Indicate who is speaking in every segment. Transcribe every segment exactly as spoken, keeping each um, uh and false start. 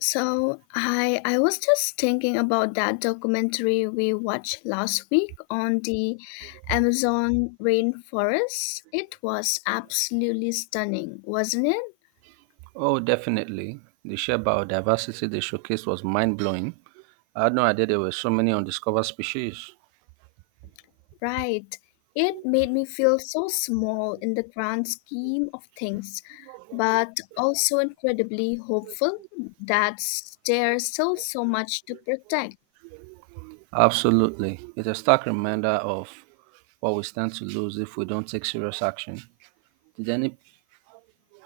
Speaker 1: So I I was just thinking about that documentary we watched last week on the Amazon rainforest. It was absolutely stunning, wasn't it?
Speaker 2: Oh, definitely. The sheer biodiversity they showcased was mind blowing. I had no idea there were so many undiscovered species.
Speaker 1: Right. It made me feel so small in the grand scheme of things, but also incredibly hopeful that there's still so much to protect.
Speaker 2: Absolutely. It's a stark reminder of what we stand to lose if we don't take serious action. Did any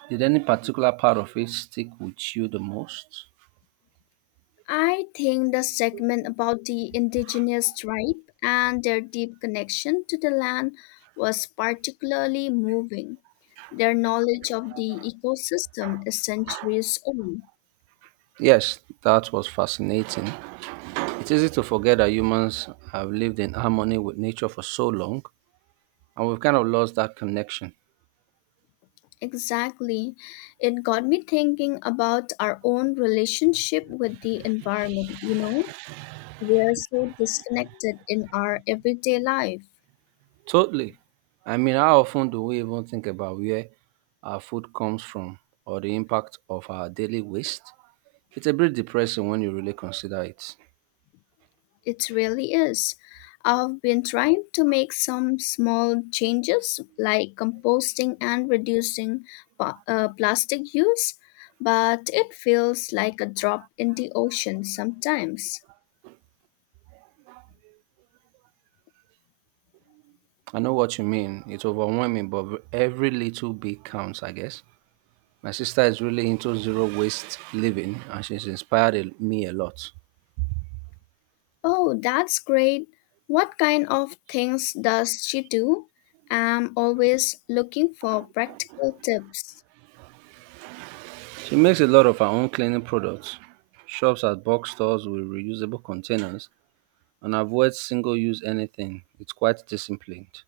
Speaker 2: did any particular part of it stick with you the most?
Speaker 1: I think the segment about the indigenous tribe and their deep connection to the land was particularly moving. Their knowledge of the ecosystem is centuries old.
Speaker 2: Yes, that was fascinating. It's easy to forget that humans have lived in harmony with nature for so long and we've kind of lost that connection.
Speaker 1: Exactly. It got me thinking about our own relationship with the environment, you know? We're so disconnected in our everyday life.
Speaker 2: Totally. I mean, how often do we even think about where our food comes from or the impact of our daily waste? It's a bit depressing when you really consider it.
Speaker 1: It really is. I've been trying to make some small changes like composting and reducing pa- uh, plastic use, but it feels like a drop in the ocean sometimes.
Speaker 2: I know what you mean. It's overwhelming, but every little bit counts, I guess. My sister is really into zero waste living and she's inspired a- me a lot.
Speaker 1: Oh, that's great. What kind of things does she do? I'm always looking for practical tips.
Speaker 2: She makes a lot of her own cleaning products, shops at box stores with reusable containers, and avoids single use anything. It's quite disciplined.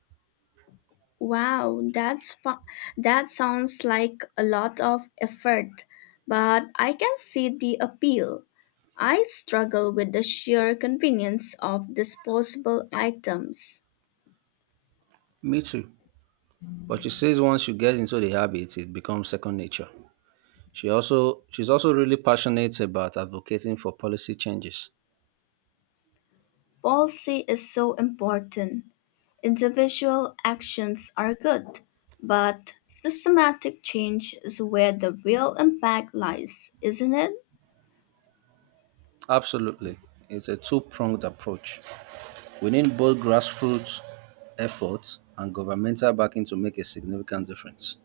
Speaker 1: Wow, that's fu- that sounds like a lot of effort, but I can see the appeal. I struggle with the sheer convenience of disposable items.
Speaker 2: Me too. But she says once you get into the habit, it becomes second nature. She also she's also really passionate about advocating for policy changes.
Speaker 1: Policy is so important. Individual actions are good, but systematic change is where the real impact lies, isn't it?
Speaker 2: Absolutely. It's a two-pronged approach. We need both grassroots efforts and governmental backing to make a significant difference.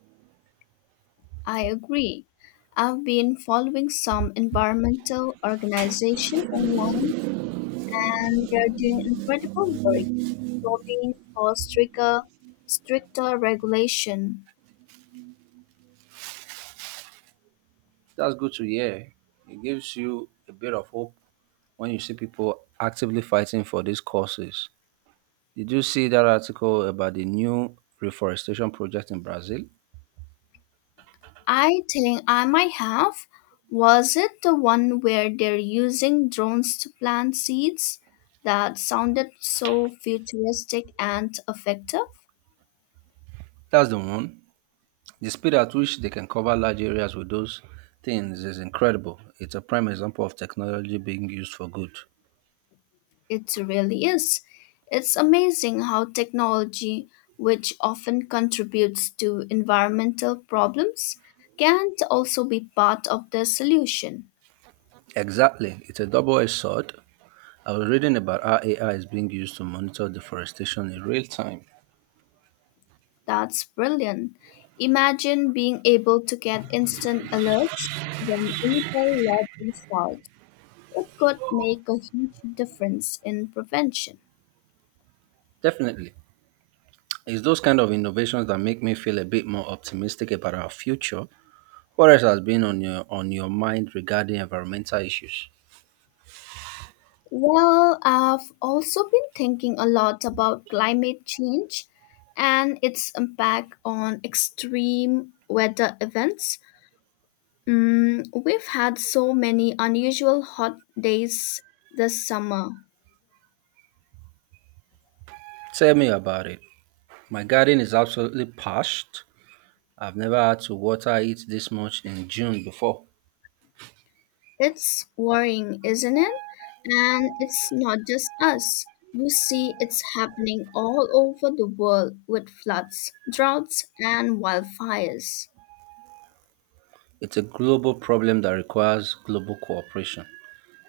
Speaker 1: I agree. I've been following some environmental organization online and they're doing incredible work lobbying for stricter, stricter regulation.
Speaker 2: That's good to hear. It gives you a bit of hope when you see people actively fighting for these causes. Did you see that article about the new reforestation project in Brazil?
Speaker 1: I think I might have. Was it the one where they're using drones to plant seeds? That sounded so futuristic and effective.
Speaker 2: That's the one. The speed at which they can cover large areas with those things is incredible. It's a prime example of technology being used for good.
Speaker 1: It really is. It's amazing how technology, which often contributes to environmental problems, can also be part of the solution.
Speaker 2: Exactly. It's a double edged sword. I was reading about how A I is being used to monitor deforestation in real time.
Speaker 1: That's brilliant. Imagine being able to get instant alerts when illegal lodging starts. It could make a huge difference in prevention.
Speaker 2: Definitely. It's those kind of innovations that make me feel a bit more optimistic about our future. What else has been on your on your mind regarding environmental issues?
Speaker 1: Well, I've also been thinking a lot about climate change and its impact on extreme weather events. Mm, we've had so many unusual hot days this summer.
Speaker 2: Tell me about it. My garden is absolutely parched. I've never had to water it this much in June before.
Speaker 1: It's worrying, isn't it? And it's not just us. You see, it's happening all over the world with floods, droughts, and wildfires.
Speaker 2: It's a global problem that requires global cooperation.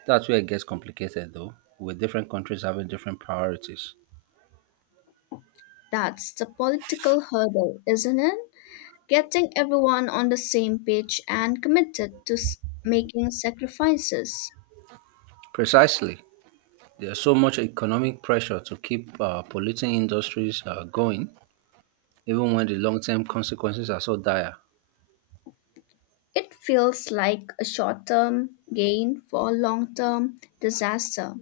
Speaker 2: That's where it gets complicated, though, with different countries having different priorities.
Speaker 1: That's the political hurdle, isn't it? Getting everyone on the same page and committed to s- making sacrifices.
Speaker 2: Precisely. There's so much economic pressure to keep uh, polluting industries uh, going, even when the long term consequences are so dire.
Speaker 1: It feels like a short term gain for a long term disaster.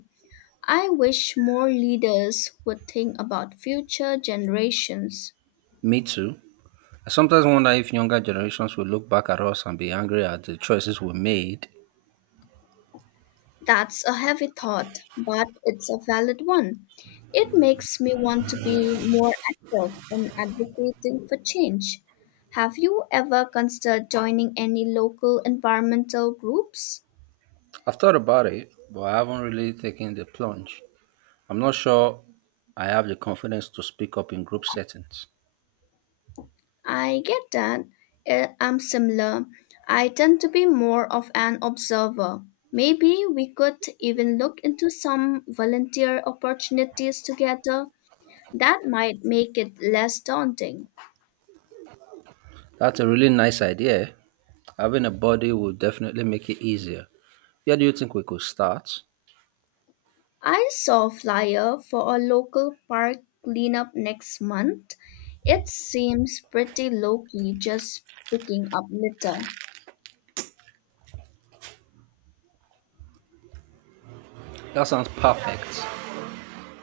Speaker 1: I wish more leaders would think about future generations.
Speaker 2: Me too. I sometimes wonder if younger generations will look back at us and be angry at the choices we made.
Speaker 1: That's a heavy thought, but it's a valid one. It makes me want to be more active in advocating for change. Have you ever considered joining any local environmental groups?
Speaker 2: I've thought about it, but I haven't really taken the plunge. I'm not sure I have the confidence to speak up in group settings.
Speaker 1: I get that. Eh, I'm similar. I tend to be more of an observer. Maybe we could even look into some volunteer opportunities together. That might make it less daunting.
Speaker 2: That's a really nice idea. Having a body will definitely make it easier. Where do you think we could start?
Speaker 1: I saw a flyer for a local park cleanup next month. It seems pretty low key, just picking up litter.
Speaker 2: That sounds perfect.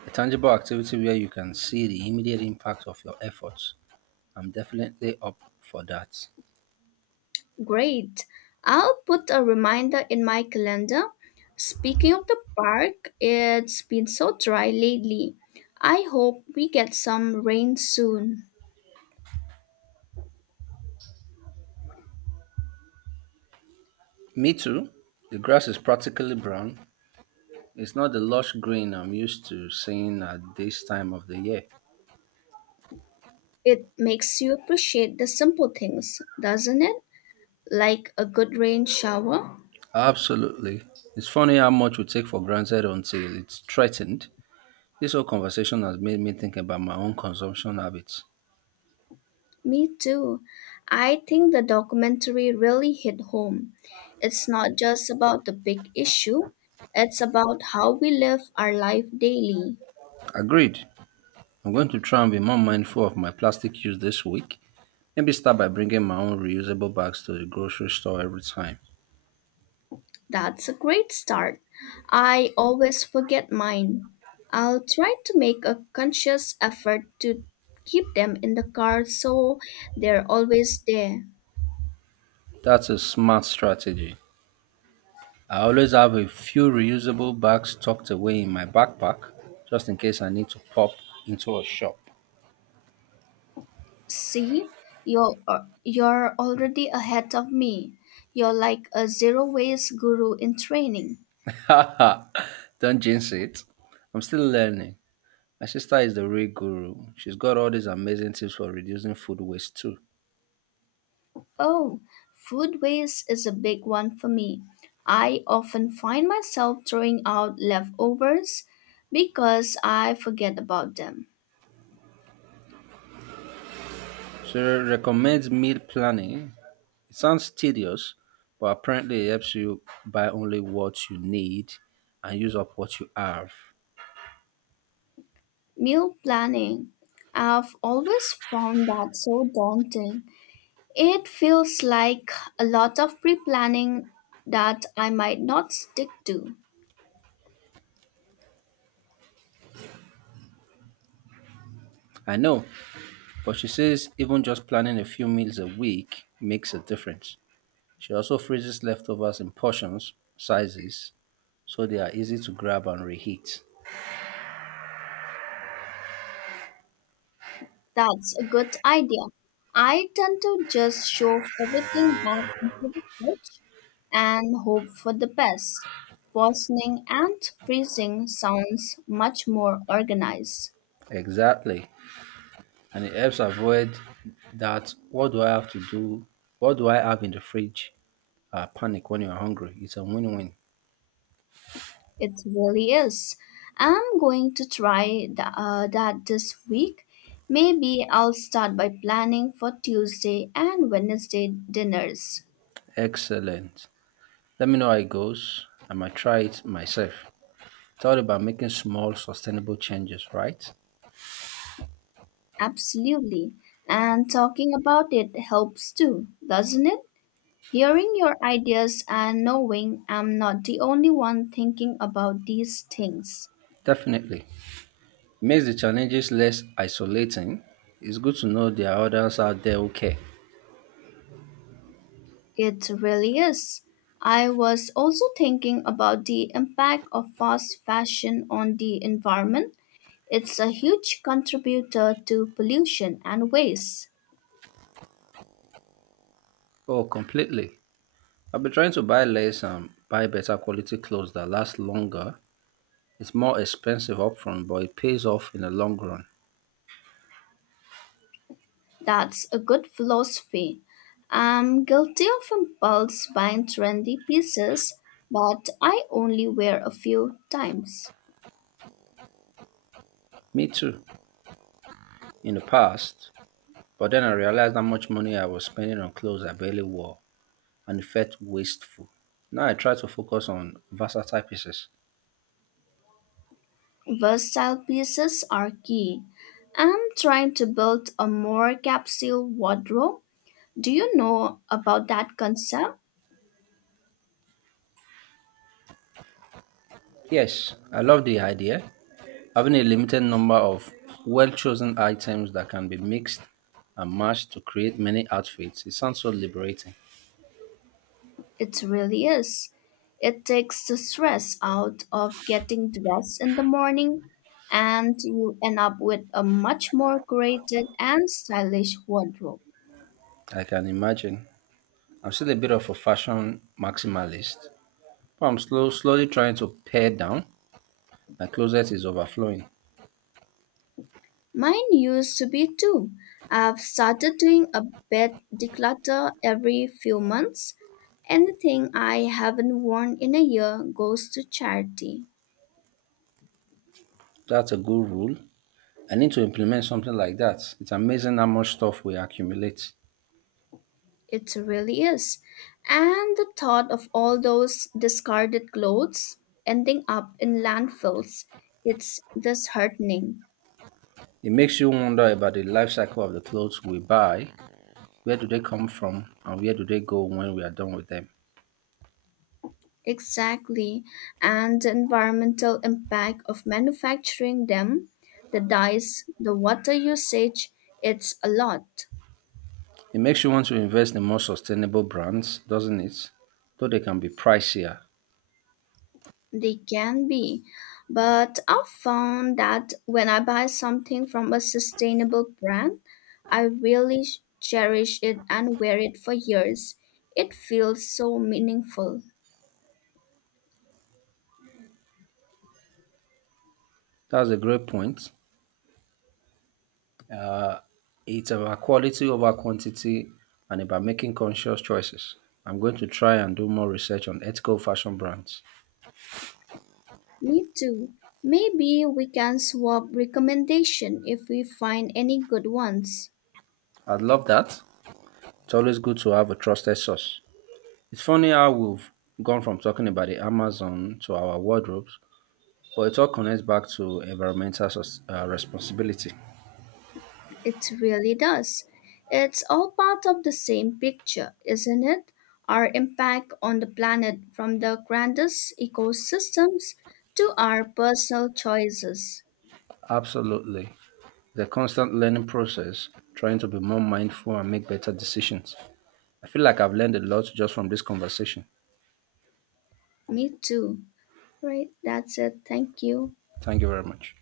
Speaker 2: A tangible activity where you can see the immediate impact of your efforts. I'm definitely up for that.
Speaker 1: Great. I'll put a reminder in my calendar. Speaking of the park, it's been so dry lately. I hope we get some rain soon.
Speaker 2: Me too. The grass is practically brown. It's not the lush green I'm used to seeing at this time of the year.
Speaker 1: It makes you appreciate the simple things, doesn't it? Like a good rain shower.
Speaker 2: Absolutely. It's funny how much we take for granted until it's threatened. This whole conversation has made me think about my own consumption habits.
Speaker 1: Me too. I think the documentary really hit home. It's not just about the big issue, it's about how we live our life daily.
Speaker 2: Agreed. I'm going to try and be more mindful of my plastic use this week. Maybe start by bringing my own reusable bags to the grocery store every time.
Speaker 1: That's a great start. I always forget mine. I'll try to make a conscious effort to keep them in the car so they're always there.
Speaker 2: That's a smart strategy. I always have a few reusable bags tucked away in my backpack just in case I need to pop into a shop.
Speaker 1: See, you're, you're already ahead of me. You're like a zero waste guru in training.
Speaker 2: Haha, don't jinx it. I'm still learning. My sister is the real guru. She's got all these amazing tips for reducing food waste too.
Speaker 1: Oh, food waste is a big one for me. I often find myself throwing out leftovers because I forget about them.
Speaker 2: She recommends meal planning. It sounds tedious, but apparently it helps you buy only what you need and use up what you have.
Speaker 1: Meal planning. I've always found that so daunting. It feels like a lot of pre planning that I might not stick to.
Speaker 2: I know, but she says even just planning a few meals a week makes a difference. She also freezes leftovers in portions, sizes, so they are easy to grab and reheat.
Speaker 1: That's a good idea. I tend to just shove everything back into the fridge and hope for the best. Portioning and freezing sounds much more organized.
Speaker 2: Exactly. And it helps avoid that what do I have to do? What do I have in the fridge? Uh, panic when you're hungry. It's a win win.
Speaker 1: It really is. I'm going to try th- uh, that this week. Maybe I'll start by planning for Tuesday and Wednesday dinners.
Speaker 2: Excellent. Let me know how it goes. I might try it myself. It's all about making small, sustainable changes, right?
Speaker 1: Absolutely. And talking about it helps too, doesn't it? Hearing your ideas and knowing I'm not the only one thinking about these things.
Speaker 2: Definitely. It makes the challenges less isolating. It's good to know there are others out there who care.
Speaker 1: It really is. I was also thinking about the impact of fast fashion on the environment. It's a huge contributor to pollution and waste.
Speaker 2: Oh, completely. I've been trying to buy less and buy better quality clothes that last longer. It's more expensive upfront, but it pays off in the long run.
Speaker 1: That's a good philosophy. I'm guilty of impulse buying trendy pieces, but I only wear a few times.
Speaker 2: Me too, in the past. But then I realized how much money I was spending on clothes I barely wore and felt wasteful. Now I try to focus on versatile pieces.
Speaker 1: Versatile pieces are key. I'm trying to build a more capsule wardrobe. Do you know about that concept?
Speaker 2: Yes, I love the idea. Having a limited number of well chosen items that can be mixed and matched to create many outfits. It sounds so liberating.
Speaker 1: It really is. It takes the stress out of getting dressed in the morning, and you end up with a much more creative and stylish wardrobe.
Speaker 2: I can imagine. I'm still a bit of a fashion maximalist, but I'm slow, slowly trying to pare down. My closet is overflowing.
Speaker 1: Mine used to be too. I've started doing a bed declutter every few months. Anything I haven't worn in a year goes to charity.
Speaker 2: That's a good rule. I need to implement something like that. It's amazing how much stuff we accumulate.
Speaker 1: It really is. And the thought of all those discarded clothes ending up in landfills, it's disheartening.
Speaker 2: It makes you wonder about the life cycle of the clothes we buy. Where do they come from and where do they go when we are done with them?
Speaker 1: Exactly. And the environmental impact of manufacturing them, the dyes, the water usage, it's a lot.
Speaker 2: It makes you want to invest in more sustainable brands, doesn't it? Though they can be pricier.
Speaker 1: They can be, but I've found that when I buy something from a sustainable brand, I really ch- cherish it and wear it for years. It feels so meaningful.
Speaker 2: That's a great point. Uh, it's about quality over quantity and about making conscious choices. I'm going to try and do more research on ethical fashion brands.
Speaker 1: Me too. Maybe we can swap recommendation if we find any good ones.
Speaker 2: I'd love that. It's always good to have a trusted source. It's funny how we've gone from talking about the Amazon to our wardrobes, but it all connects back to environmental sus- uh, responsibility.
Speaker 1: It really does. It's all part of the same picture, isn't it? Our impact on the planet from the grandest ecosystems to our personal choices.
Speaker 2: Absolutely. The constant learning process, trying to be more mindful and make better decisions. I feel like I've learned a lot just from this conversation.
Speaker 1: Me too. Right, that's it. Thank you.
Speaker 2: Thank you very much.